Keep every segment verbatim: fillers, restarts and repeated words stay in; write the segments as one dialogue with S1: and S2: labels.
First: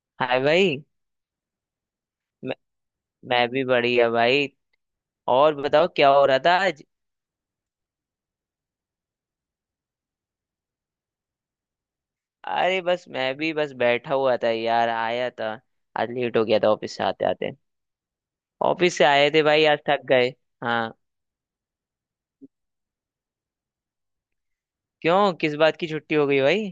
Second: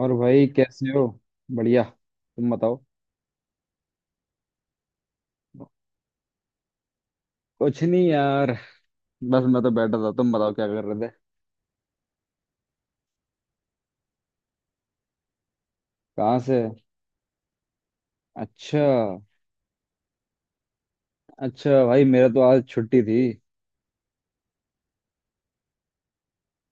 S1: और
S2: हाय
S1: भाई
S2: भाई।
S1: कैसे हो? बढ़िया, तुम
S2: मैं,
S1: बताओ।
S2: मैं भी बढ़िया भाई। और बताओ क्या हो रहा था आज।
S1: कुछ नहीं यार, बस मैं तो बैठा था, तुम बताओ क्या कर रहे थे?
S2: अरे बस मैं भी बस बैठा हुआ था यार, आया था। आज लेट
S1: कहाँ
S2: हो गया
S1: से?
S2: था ऑफिस से आते आते।
S1: अच्छा।
S2: ऑफिस से आए थे भाई, आज थक गए। हाँ।
S1: अच्छा भाई, मेरा तो आज छुट्टी थी।
S2: क्यों, किस बात की छुट्टी हो गई भाई?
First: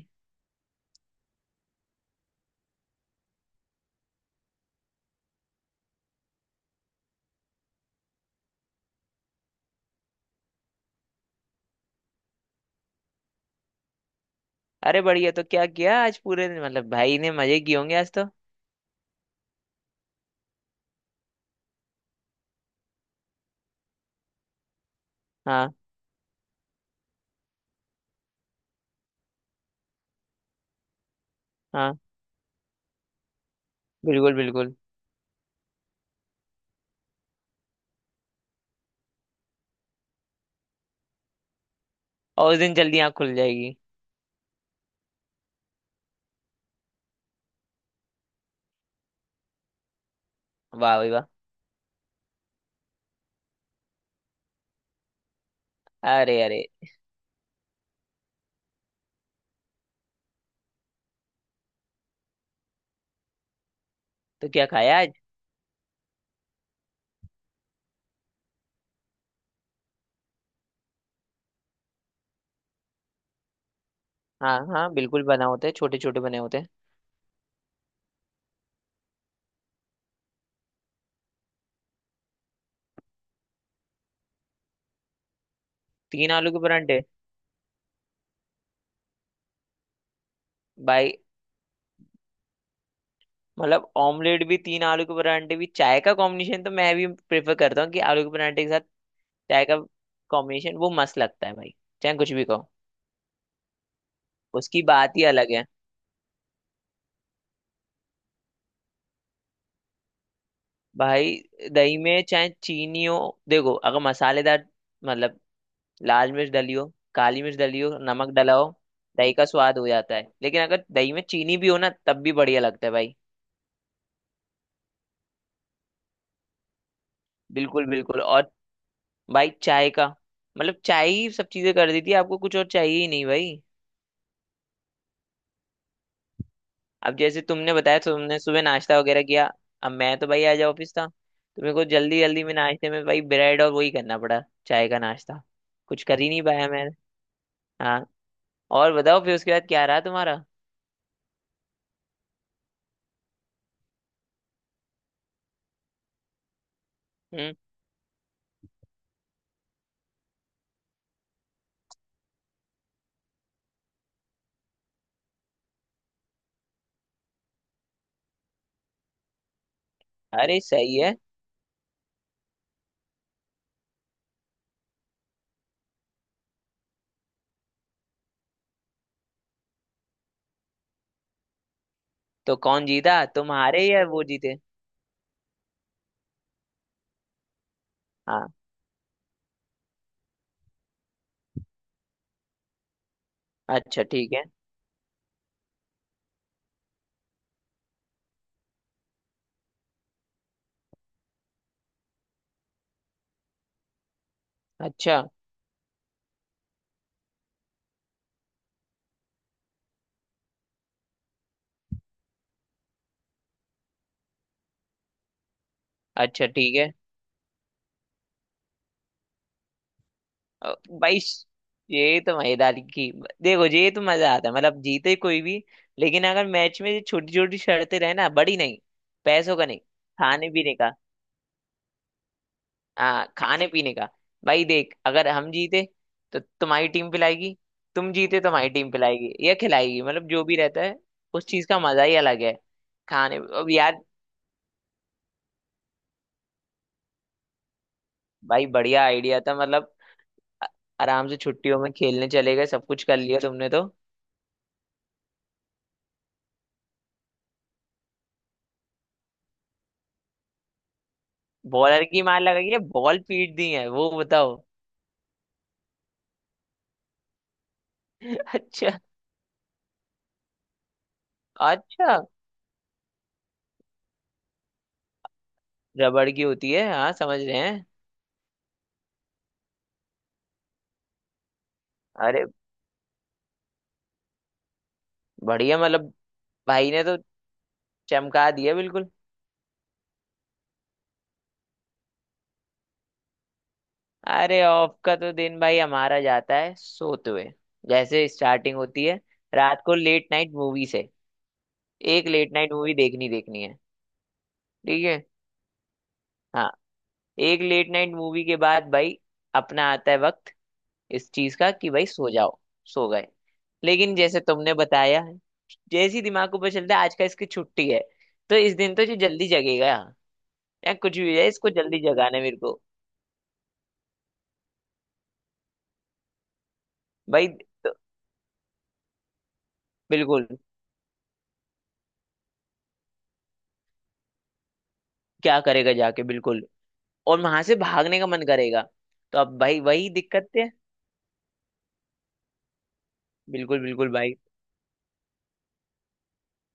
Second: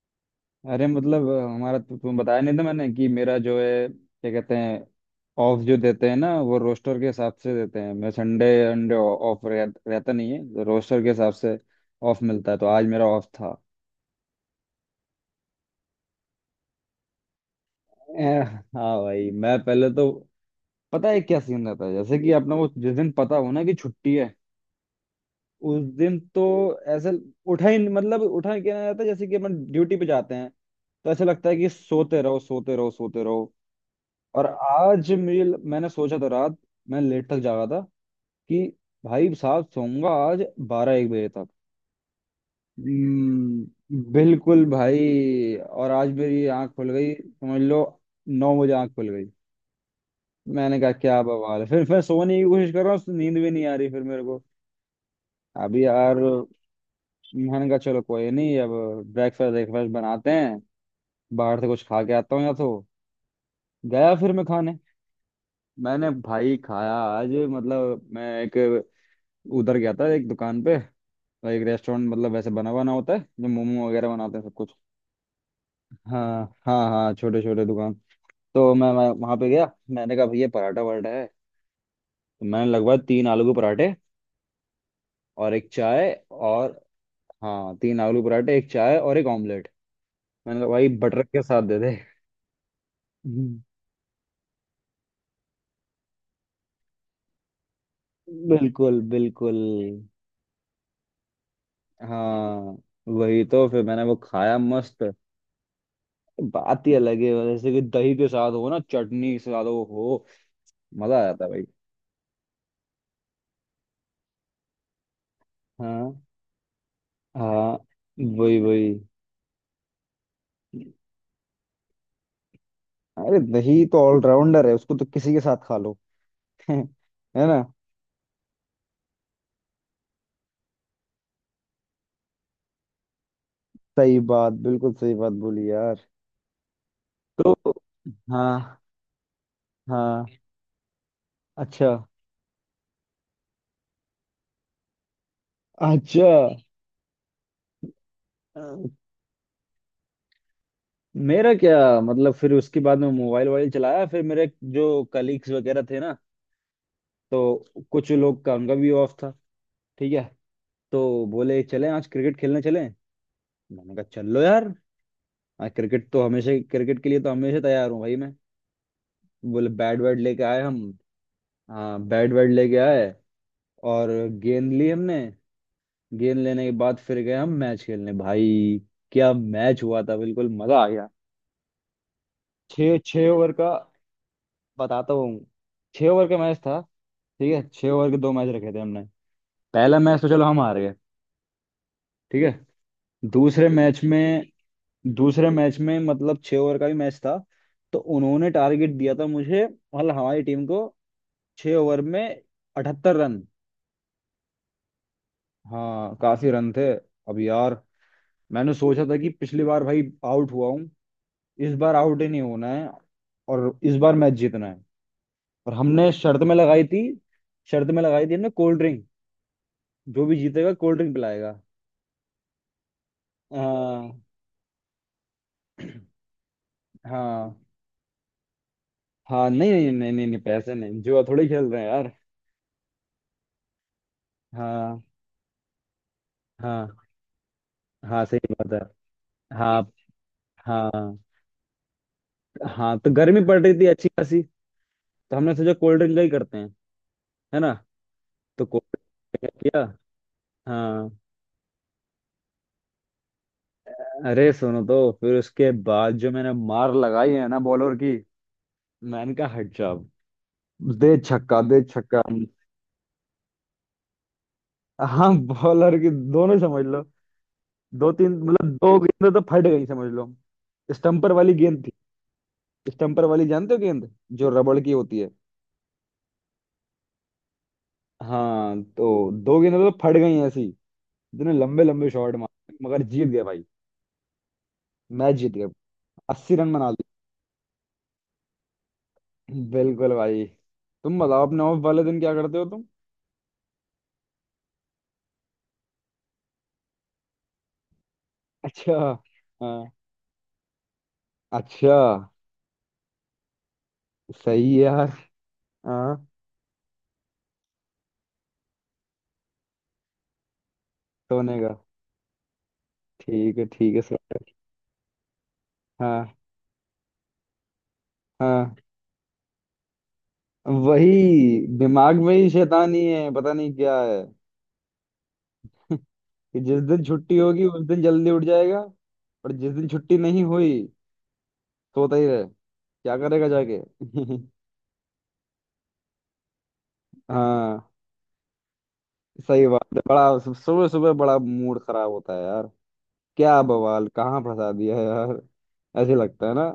S1: अरे मतलब हमारा तो तुम्हें बताया नहीं था मैंने कि मेरा जो है क्या कहते हैं, ऑफ जो देते हैं ना वो रोस्टर के हिसाब से देते हैं। मैं संडे अंडे ऑफ रह, रहता नहीं है तो रोस्टर के हिसाब से ऑफ मिलता है, तो आज मेरा ऑफ था।
S2: अरे बढ़िया, तो क्या किया आज पूरे दिन? मतलब भाई ने मजे किए होंगे आज तो।
S1: ए, हाँ भाई, मैं पहले तो, पता है क्या सीन रहता है जैसे कि अपना वो, जिस दिन पता हो ना कि छुट्टी है,
S2: हाँ
S1: उस दिन तो ऐसे उठा ही मतलब उठा ही क्या ना जाता है जैसे कि अपन ड्यूटी पे जाते हैं, तो ऐसा लगता है कि
S2: हाँ,
S1: सोते रहो सोते रहो सोते रहो।
S2: बिल्कुल
S1: और
S2: बिल्कुल।
S1: आज मेरे, मैंने सोचा था रात, मैं लेट तक जागा था कि भाई साहब सोऊंगा आज बारह एक बजे तक।
S2: और उस दिन जल्दी आँख खुल जाएगी।
S1: हम्म, बिल्कुल भाई। और आज मेरी आंख खुल गई समझ लो, नौ बजे आंख खुल गई। मैंने कहा
S2: वाह भाई
S1: क्या
S2: वाह।
S1: बवाल है, फिर मैं सोने की कोशिश कर रहा हूँ, नींद भी नहीं आ रही फिर मेरे को। अभी यार,
S2: अरे अरे।
S1: मैंने कहा चलो कोई नहीं, अब ब्रेकफास्ट ब्रेकफास्ट बनाते हैं, बाहर से कुछ खा के आता हूँ या तो। गया फिर मैं
S2: तो क्या
S1: खाने।
S2: खाया आज?
S1: मैंने भाई खाया आज, मतलब मैं एक, उधर गया था एक दुकान पे, एक रेस्टोरेंट, मतलब वैसे बना बना होता है, जो मोमो वगैरह बनाते हैं सब
S2: हाँ
S1: कुछ।
S2: हाँ बिल्कुल, बना होते हैं, छोटे छोटे बने
S1: हाँ
S2: होते हैं।
S1: हाँ हाँ, छोटे छोटे दुकान, तो मैं, मैं वहां पे गया। मैंने कहा भैया पराठा वराठा है, तो मैंने लगभग तीन आलू के पराठे और एक चाय
S2: तीन आलू के
S1: और,
S2: परांठे।
S1: हाँ तीन आलू पराठे एक चाय और एक ऑमलेट। मैंने कहा भाई
S2: भाई,
S1: बटर के साथ दे। दे।
S2: मतलब ऑमलेट भी, तीन आलू के परांठे भी, चाय का कॉम्बिनेशन तो मैं भी प्रेफर करता हूँ कि आलू के परांठे के साथ
S1: बिल्कुल बिल्कुल।
S2: चाय का कॉम्बिनेशन वो मस्त लगता है भाई। चाहे कुछ भी कहो।
S1: हाँ वही, तो फिर मैंने वो खाया,
S2: उसकी
S1: मस्त।
S2: बात ही अलग है।
S1: बात ही अलग है, जैसे कि दही के साथ हो ना, चटनी के साथ हो हो, मजा आ
S2: भाई
S1: जाता है भाई।
S2: दही में चाहे चीनी हो, देखो अगर मसालेदार मतलब
S1: हाँ
S2: लाल मिर्च डली हो, काली मिर्च
S1: हाँ,
S2: डली हो, नमक डला
S1: वही
S2: हो,
S1: वही।
S2: दही का स्वाद हो जाता है। लेकिन अगर दही में चीनी भी हो ना, तब भी बढ़िया लगता है भाई।
S1: अरे दही तो ऑलराउंडर है, उसको तो किसी के साथ खा लो। है ना।
S2: बिल्कुल बिल्कुल। और भाई चाय का मतलब, चाय ही सब चीजें कर देती है, आपको कुछ और चाहिए ही नहीं भाई।
S1: सही बात, बिल्कुल सही बात बोली यार।
S2: अब जैसे
S1: तो
S2: तुमने बताया तुमने सुबह
S1: हाँ।
S2: नाश्ता वगैरह किया। अब मैं तो
S1: हाँ।
S2: भाई आज ऑफिस था तो मेरे को
S1: अच्छा।
S2: जल्दी जल्दी में नाश्ते में भाई ब्रेड और वही करना पड़ा। चाय का नाश्ता। कुछ कर
S1: अच्छा।
S2: ही नहीं पाया मैं। हाँ।
S1: अ,
S2: और बताओ फिर उसके बाद क्या रहा तुम्हारा?
S1: मेरा क्या मतलब, फिर उसके बाद में मोबाइल वोबाइल चलाया। फिर मेरे, जो कलीग्स वगैरह थे ना,
S2: हम्म।
S1: तो कुछ लोग का, उनका भी ऑफ था। ठीक है, तो बोले चलें आज क्रिकेट खेलने चलें। मैंने कहा चल लो यार, आज क्रिकेट तो, हमेशा क्रिकेट के लिए तो हमेशा तैयार हूँ भाई मैं। बोले बैट वैट लेके
S2: अरे
S1: आए हम।
S2: सही है।
S1: हाँ बैट वैट लेके आए और गेंद ली हमने। गेंद लेने के बाद फिर गए हम मैच खेलने भाई। क्या मैच हुआ था, बिल्कुल मजा आ गया।
S2: तो कौन
S1: छः
S2: जीता,
S1: छः ओवर का,
S2: तुम्हारे या वो जीते?
S1: बताता हूँ। छः ओवर का मैच था। ठीक है, छः ओवर के दो
S2: हाँ।
S1: मैच रखे थे हमने। पहला मैच तो चलो हम हार गए, ठीक है। दूसरे मैच
S2: अच्छा ठीक है।
S1: में, दूसरे मैच में मतलब छह ओवर का भी मैच था, तो उन्होंने टारगेट दिया था मुझे, मतलब हमारी टीम को, छह ओवर में अठहत्तर रन।
S2: अच्छा।
S1: हाँ काफी रन थे। अब यार, मैंने सोचा था कि पिछली बार भाई आउट हुआ हूँ, इस बार आउट ही नहीं होना है और इस बार मैच जीतना है। और हमने शर्त
S2: अच्छा
S1: में
S2: ठीक
S1: लगाई
S2: है।
S1: थी, शर्त में लगाई थी हमने कोल्ड ड्रिंक, जो भी जीतेगा
S2: अ,
S1: कोल्ड ड्रिंक
S2: भाई श-
S1: पिलाएगा।
S2: ये तो मजेदारी की। देखो ये तो
S1: हाँ
S2: मजा आता है, मतलब जीते कोई भी, लेकिन अगर मैच में छोटी
S1: हाँ
S2: छोटी शर्तें रहे ना, बड़ी नहीं।
S1: हाँ
S2: पैसों का
S1: नहीं
S2: नहीं,
S1: नहीं नहीं नहीं नहीं,
S2: खाने
S1: पैसे
S2: पीने का।
S1: नहीं, जुआ थोड़ी खेल रहे हैं यार।
S2: हाँ खाने पीने का। भाई देख
S1: हाँ
S2: अगर हम जीते तो तुम्हारी
S1: हाँ
S2: टीम पिलाएगी। तुम
S1: हाँ
S2: जीते तो
S1: सही
S2: हमारी
S1: बात
S2: टीम पिलाएगी या
S1: है। हाँ।
S2: खिलाएगी, मतलब जो भी रहता है।
S1: हाँ।
S2: उस चीज का मजा ही अलग है।
S1: हाँ, तो
S2: खाने,
S1: गर्मी पड़
S2: अब
S1: रही थी
S2: यार
S1: अच्छी खासी, तो हमने सोचा कोल्ड ड्रिंक का ही करते हैं, है ना। तो
S2: भाई
S1: कोल्ड
S2: बढ़िया आइडिया
S1: ड्रिंक
S2: था
S1: किया।
S2: मतलब।
S1: हाँ।
S2: आराम से छुट्टियों में खेलने चले गए, सब कुछ कर लिया तुमने तो।
S1: अरे सुनो, तो फिर उसके बाद जो मैंने मार लगाई है ना बॉलर की। मैंने कहा हट जा अब। दे छक्का, दे
S2: बॉलर
S1: छक्का।
S2: की मार लगाई है, बॉल पीट दी है, वो बताओ।
S1: हाँ बॉलर की, दोनों समझ लो, दो तीन मतलब
S2: अच्छा।
S1: दो गेंद तो फट गई समझ लो। स्टम्पर वाली गेंद थी।
S2: अच्छा।
S1: स्टम्पर वाली जानते हो गेंद, जो रबड़ की होती है।
S2: रबड़ की होती है, हाँ समझ रहे हैं।
S1: हाँ, तो दो गेंद तो फट गई ऐसी, इतने लंबे लंबे शॉट
S2: अरे
S1: मारे, मगर जीत गए भाई। मैच जीत गए।
S2: बढ़िया, मतलब
S1: अस्सी रन बना
S2: भाई ने तो चमका दिया बिल्कुल।
S1: लिए बिल्कुल भाई। तुम बताओ, अपने ऑफ वाले दिन क्या करते हो तुम?
S2: अरे ऑफ का तो दिन भाई हमारा जाता है सोते हुए। जैसे स्टार्टिंग
S1: अच्छा।
S2: होती है
S1: हाँ।
S2: रात को लेट नाइट मूवी से।
S1: अच्छा।
S2: एक लेट नाइट मूवी देखनी देखनी है।
S1: सही है
S2: ठीक
S1: यार।
S2: है।
S1: हाँ।
S2: हाँ। एक लेट नाइट मूवी के बाद भाई अपना आता है वक्त इस चीज
S1: सोने
S2: का
S1: का।
S2: कि भाई सो जाओ। सो गए।
S1: ठीक है ठीक है
S2: लेकिन
S1: सर।
S2: जैसे तुमने बताया, जैसे ही
S1: हाँ।
S2: दिमाग को पता चलता है आज का इसकी छुट्टी है तो इस
S1: हाँ,
S2: दिन तो ये जल्दी जगेगा। या कुछ भी है,
S1: वही
S2: इसको जल्दी
S1: दिमाग में
S2: जगाना है
S1: ही
S2: मेरे को।
S1: शैतानी है पता नहीं क्या है। कि जिस दिन छुट्टी
S2: भाई
S1: होगी उस दिन जल्दी उठ जाएगा, और जिस दिन छुट्टी नहीं
S2: बिल्कुल।
S1: हुई सोता ही रहे। क्या करेगा जाके।
S2: क्या करेगा जाके, बिल्कुल। और वहां से
S1: हाँ
S2: भागने का मन करेगा। तो अब
S1: सही
S2: भाई
S1: बात है,
S2: वही
S1: बड़ा
S2: दिक्कत है।
S1: सुबह सुबह बड़ा मूड खराब होता है यार। क्या
S2: बिल्कुल
S1: बवाल,
S2: बिल्कुल भाई।
S1: कहाँ फंसा दिया यार। ऐसे लगता है ना।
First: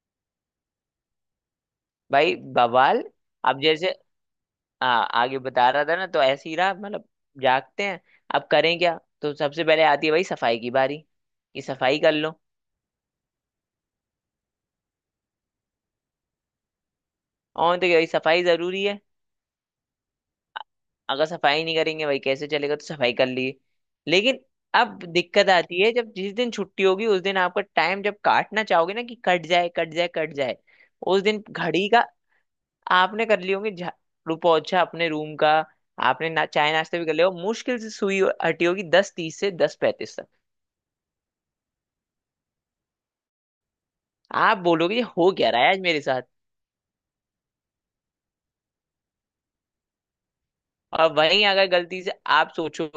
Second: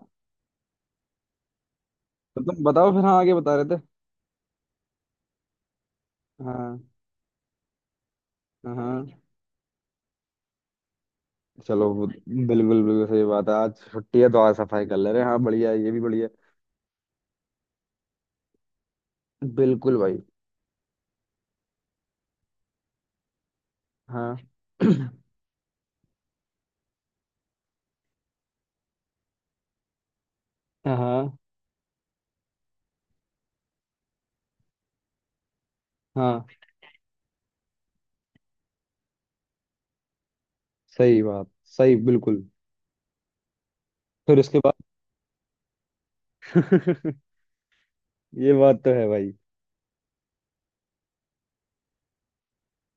S2: भाई
S1: तो तुम बताओ
S2: बवाल।
S1: फिर, हाँ आगे बता
S2: अब
S1: रहे थे।
S2: जैसे आ, आगे बता रहा था ना, तो ऐसे ही रहा
S1: हाँ।
S2: मतलब जागते हैं। अब करें क्या,
S1: हाँ।
S2: तो सबसे पहले आती है भाई सफाई की बारी, कि
S1: चलो
S2: सफाई
S1: वो-
S2: कर लो।
S1: बिल्कुल बिल्कुल सही बात है, आज छुट्टी है तो आज सफाई कर ले रहे हैं, हाँ बढ़िया है, ये भी बढ़िया
S2: और तो भाई सफाई जरूरी है।
S1: है। बिल्कुल भाई।
S2: अगर सफाई नहीं करेंगे भाई कैसे चलेगा, तो सफाई कर लिए।
S1: हाँ।
S2: लेकिन अब दिक्कत आती है, जब जिस दिन छुट्टी होगी उस दिन आपका टाइम जब काटना चाहोगे ना, कि कट जाए कट जाए कट जाए। उस
S1: हाँ।
S2: दिन घड़ी का आपने कर लिए होंगे झा- रुपौछा अपने रूम का। आपने
S1: हाँ,
S2: ना चाय नाश्ते भी कर लिया हो, मुश्किल से सुई हटी होगी दस तीस से दस पैंतीस तक।
S1: सही बात, सही, बिल्कुल। फिर
S2: आप
S1: उसके बाद।
S2: बोलोगे ये हो क्या रहा है आज मेरे साथ।
S1: ये बात तो है भाई।
S2: और वहीं अगर गलती से आप सोचो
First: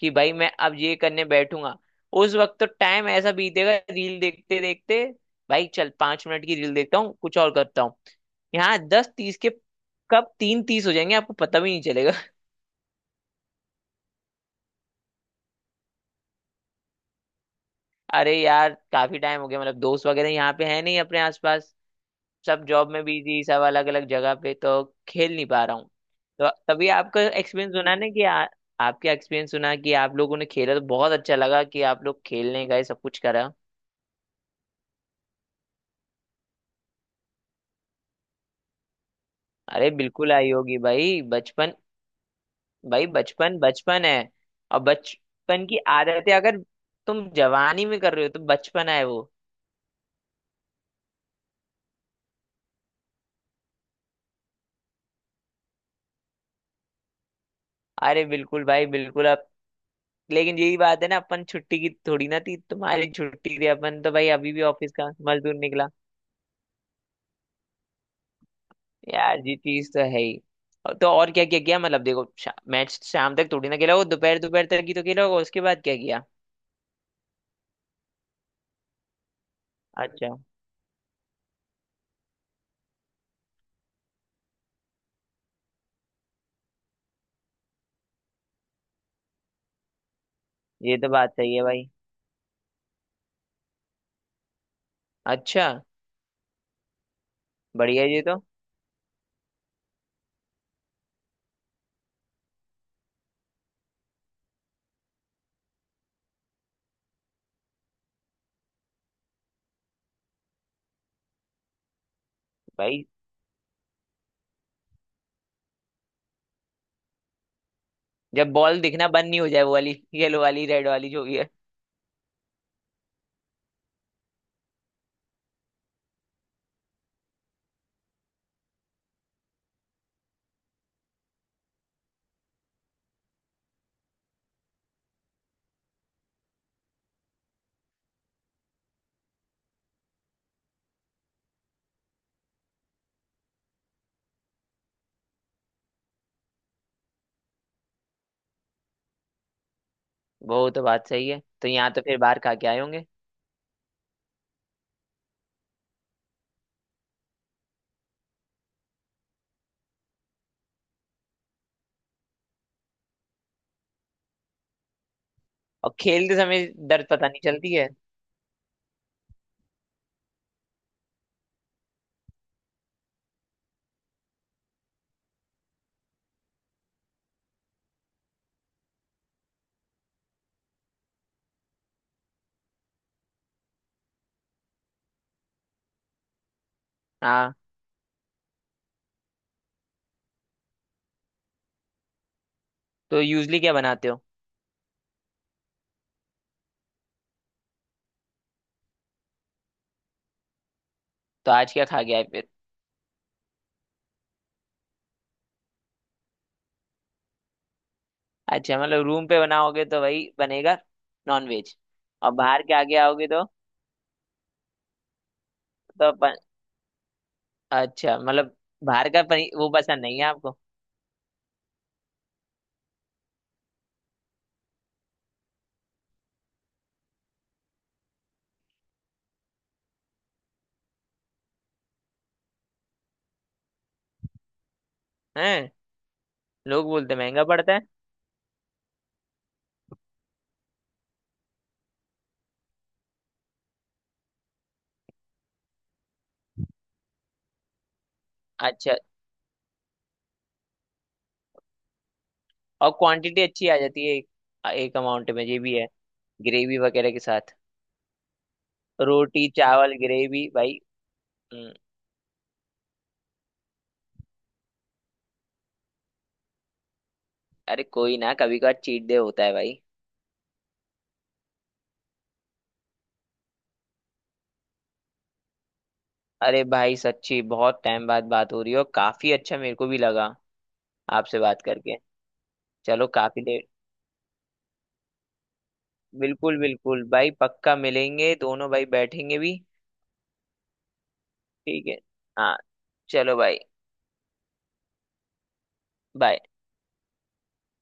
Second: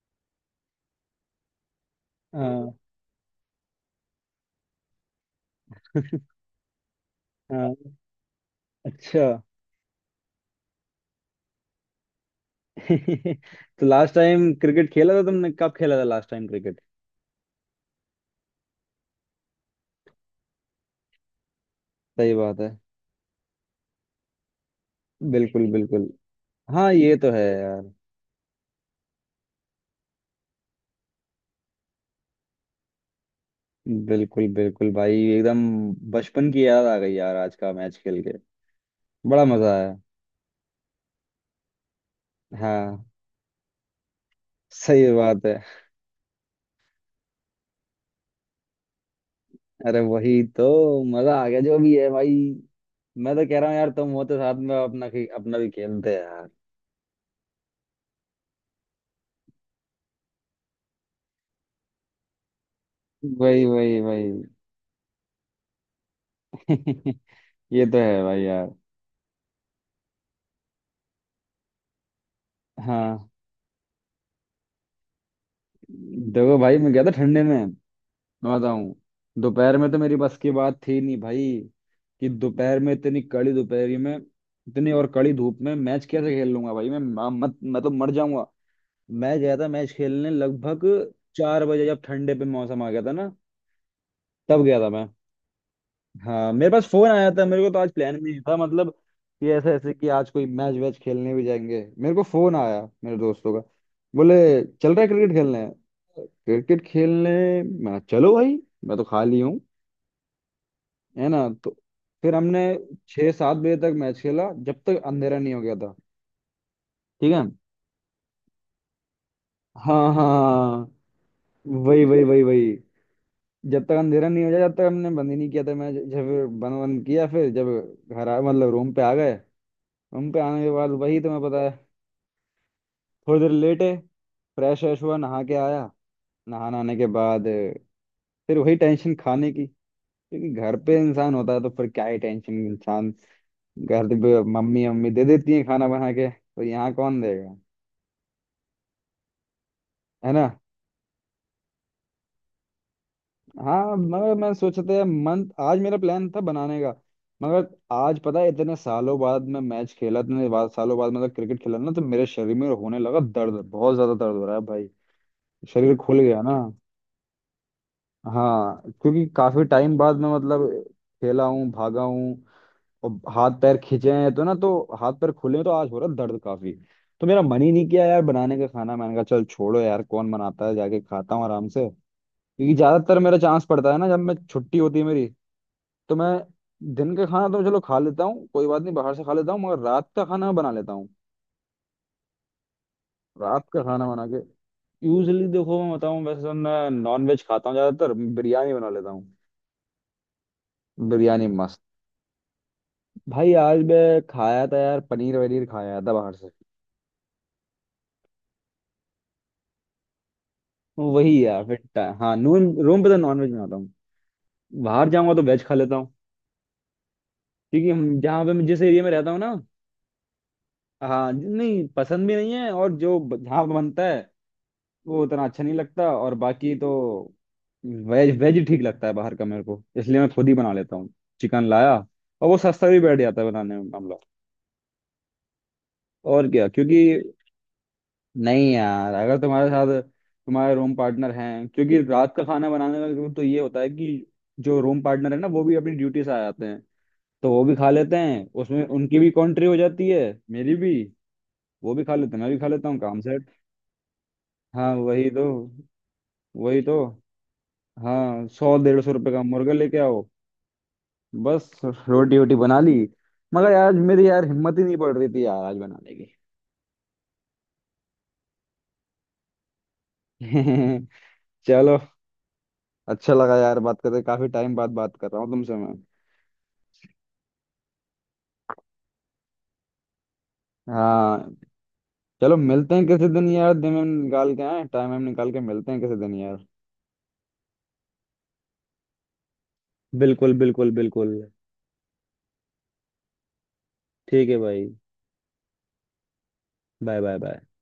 S2: कि भाई मैं अब ये करने बैठूंगा, उस वक्त तो
S1: हाँ।
S2: टाइम ऐसा बीतेगा, रील देखते देखते भाई, चल पांच मिनट की रील देखता हूँ, कुछ और करता
S1: हाँ।
S2: हूँ। यहाँ दस
S1: अच्छा।
S2: तीस के कब तीन तीस हो जाएंगे आपको पता भी नहीं चलेगा।
S1: तो लास्ट टाइम क्रिकेट खेला था तुमने, कब खेला था लास्ट टाइम क्रिकेट?
S2: अरे यार काफी टाइम हो गया, मतलब दोस्त वगैरह यहाँ पे है नहीं अपने आसपास।
S1: सही बात
S2: सब
S1: है।
S2: जॉब में बिजी, सब अलग अलग जगह पे, तो खेल नहीं पा
S1: बिल्कुल
S2: रहा हूँ।
S1: बिल्कुल।
S2: तो तभी
S1: हाँ ये
S2: आपका
S1: तो है
S2: एक्सपीरियंस
S1: यार।
S2: सुना ना कि आ, आपका एक्सपीरियंस सुना कि आप लोगों ने खेला तो बहुत अच्छा लगा, कि आप लोग खेलने गए सब कुछ करा।
S1: बिल्कुल बिल्कुल भाई, एकदम बचपन की याद आ गई यार, आज का मैच खेल के बड़ा मजा
S2: अरे
S1: आया।
S2: बिल्कुल आई होगी भाई बचपन।
S1: हाँ
S2: भाई बचपन बचपन है। और
S1: सही बात है।
S2: बचपन की आदतें अगर तुम जवानी में कर रहे हो तो बचपन है वो।
S1: अरे वही तो, मजा आ गया जो भी है भाई। मैं तो कह रहा हूँ यार, तुम होते साथ में, अपना खे- अपना भी खेलते हैं यार।
S2: अरे बिल्कुल भाई बिल्कुल। अब लेकिन यही बात है ना, अपन छुट्टी की थोड़ी ना थी, तुम्हारी छुट्टी
S1: वही
S2: थी,
S1: वही
S2: अपन तो भाई
S1: वही।
S2: अभी भी ऑफिस का मजदूर निकला।
S1: ये तो है भाई यार।
S2: यार ये चीज तो है ही। और- तो और क्या क्या किया मतलब, देखो शा, मैच
S1: हाँ,
S2: शाम तक थोड़ी ना खेला, वो दोपहर दोपहर तक ही तो खेला होगा, उसके बाद क्या किया।
S1: देखो भाई मैं गया था ठंडे में, मैं बताऊं, दोपहर में तो मेरी
S2: अच्छा।
S1: बस की बात थी नहीं भाई, कि दोपहर में इतनी कड़ी दोपहरी में, इतनी और कड़ी धूप में मैच कैसे खेल लूंगा भाई, मैं म- मत मैं तो मर जाऊंगा। मैं गया था मैच खेलने लगभग
S2: ये तो बात सही है
S1: चार बजे,
S2: भाई।
S1: जब ठंडे पे मौसम आ गया था ना, तब गया था मैं।
S2: अच्छा।
S1: हाँ, मेरे पास फोन आया था, मेरे को तो आज
S2: बढ़िया
S1: प्लान
S2: ये
S1: भी नहीं
S2: तो
S1: था मतलब, कि ऐसे ऐसे कि आज कोई मैच वैच खेलने भी जाएंगे। मेरे को फोन आया मेरे दोस्तों का, बोले चल रहा है क्रिकेट खेलने, क्रिकेट खेलने। मैं चलो भाई, मैं तो खाली हूँ, है ना। तो फिर हमने
S2: भाई।
S1: छः सात बजे तक मैच खेला, जब तक अंधेरा नहीं हो गया था। ठीक है।
S2: जब बॉल दिखना बंद नहीं हो जाए, वो वाली
S1: हाँ हाँ
S2: येलो वाली रेड वाली
S1: हाँ।
S2: जो भी है।
S1: वही वही वही वही। जब तक अंधेरा नहीं हो जाए तब तक हमने बंद ही नहीं किया था मैच, जब बंद बंद किया फिर, जब घर आ मतलब रूम पे आ गए। रूम पे आने के बाद वही तुम्हें पता है, थोड़ी देर लेटे, फ्रेश व्रेश हुआ, नहा के आया। नहा नहाने आने के बाद, फिर वही टेंशन खाने की। क्योंकि घर पे इंसान होता है तो फिर क्या ही टेंशन इंसान, घर पे मम्मी मम्मी दे देती है खाना बना के, तो यहाँ कौन देगा, है ना।
S2: वो तो बात सही है, तो यहाँ तो फिर बाहर खा के आए होंगे।
S1: हाँ, मगर मैं सोचा था मंथ, आज मेरा प्लान था बनाने का, मगर आज पता है इतने सालों बाद मैं मैच खेला, इतने बाद सालों बाद मतलब क्रिकेट खेला ना, तो मेरे शरीर में होने लगा दर्द, बहुत ज्यादा दर्द हो रहा है भाई,
S2: और
S1: शरीर खुल
S2: खेलते
S1: गया ना।
S2: समय दर्द पता नहीं चलती है।
S1: हाँ, क्योंकि काफी टाइम बाद मैं मतलब खेला हूँ, भागा हूँ, और हाथ पैर खींचे हैं तो ना, तो हाथ पैर खुले हैं तो आज हो रहा है दर्द काफी। तो मेरा मन ही नहीं किया यार बनाने का खाना, मैंने कहा चल छोड़ो यार कौन बनाता है, जाके खाता हूँ आराम से। क्योंकि ज्यादातर मेरा चांस पड़ता है ना, जब मैं छुट्टी होती है मेरी, तो मैं दिन का खाना
S2: हाँ।
S1: तो चलो खा लेता हूँ, कोई बात नहीं बाहर से खा लेता हूँ, मगर रात का खाना बना लेता हूँ।
S2: तो यूजली
S1: रात
S2: क्या
S1: का खाना
S2: बनाते हो?
S1: बना के, यूजली देखो मैं बताऊँ, वैसे तो मैं नॉन वेज खाता हूँ, ज्यादातर बिरयानी बना लेता हूँ। बिरयानी
S2: तो आज
S1: मस्त।
S2: क्या खा के आए फिर?
S1: भाई आज मैं खाया था यार पनीर वनीर, खाया था बाहर से।
S2: अच्छा मतलब रूम पे बनाओगे तो भाई बनेगा
S1: वही
S2: नॉन
S1: यार
S2: वेज।
S1: फिट,
S2: और
S1: हाँ
S2: बाहर
S1: नून
S2: के आगे
S1: रूम पे तो
S2: आओगे
S1: नॉन
S2: तो?
S1: वेज बनाता हूँ। बाहर जाऊंगा तो वेज खा लेता
S2: तो
S1: हूँ, क्योंकि
S2: अच्छा,
S1: हम- जहाँ पे
S2: मतलब
S1: मैं जिस एरिया
S2: बाहर
S1: में
S2: का
S1: रहता हूँ
S2: पनी
S1: ना।
S2: वो पसंद नहीं है आपको?
S1: हाँ, ज- नहीं पसंद भी नहीं है, और जो ब- जहाँ पे बनता है वो उतना अच्छा नहीं लगता, और बाकी तो वेज वेज ही ठीक लगता है बाहर का मेरे को, इसलिए मैं खुद ही बना लेता हूँ, चिकन लाया, और वो सस्ता भी बैठ जाता है बनाने में मामला,
S2: हैं,
S1: और क्या
S2: लोग
S1: क्योंकि,
S2: बोलते महंगा पड़ता है।
S1: नहीं यार अगर तुम्हारे साथ तुम्हारे रूम पार्टनर हैं, क्योंकि रात का खाना बनाने का तो ये होता है कि जो रूम पार्टनर है ना वो भी अपनी ड्यूटी से आ जाते हैं, तो वो भी खा लेते हैं, उसमें
S2: अच्छा।
S1: उनकी भी कॉन्ट्री हो जाती है, मेरी भी, वो भी खा लेते हैं मैं भी खा लेता
S2: और
S1: हूँ, काम
S2: क्वांटिटी
S1: सेट।
S2: अच्छी आ जाती है, एक,
S1: हाँ
S2: एक
S1: वही
S2: अमाउंट
S1: तो,
S2: में ये भी है, ग्रेवी
S1: वही तो।
S2: वगैरह के साथ।
S1: हाँ, सौ डेढ़ सौ रुपये का
S2: रोटी
S1: मुर्गा
S2: चावल
S1: लेके आओ,
S2: ग्रेवी भाई।
S1: बस।
S2: हम्म।
S1: रोटी वोटी बना ली, मगर यार मेरी यार हिम्मत ही नहीं पड़ रही थी यार आज बनाने
S2: अरे कोई ना, कभी कभार चीट डे होता है भाई।
S1: की। चलो, अच्छा लगा यार बात करके, काफी टाइम बाद बात कर रहा हूँ तुमसे मैं।
S2: अरे भाई सच्ची बहुत टाइम बाद बात हो रही हो, काफी अच्छा मेरे को भी लगा आपसे
S1: हाँ,
S2: बात करके।
S1: चलो मिलते हैं
S2: चलो
S1: किसी
S2: काफी
S1: दिन
S2: देर।
S1: यार, दिन में निकाल के, आए टाइम वाइम निकाल के, मिलते हैं किसी दिन
S2: बिल्कुल
S1: यार।
S2: बिल्कुल भाई, पक्का मिलेंगे, दोनों भाई बैठेंगे भी।
S1: बिल्कुल बिल्कुल बिल्कुल।
S2: ठीक है। हाँ। चलो भाई।
S1: ठीक है भाई।
S2: बाय।
S1: Bye bye bye.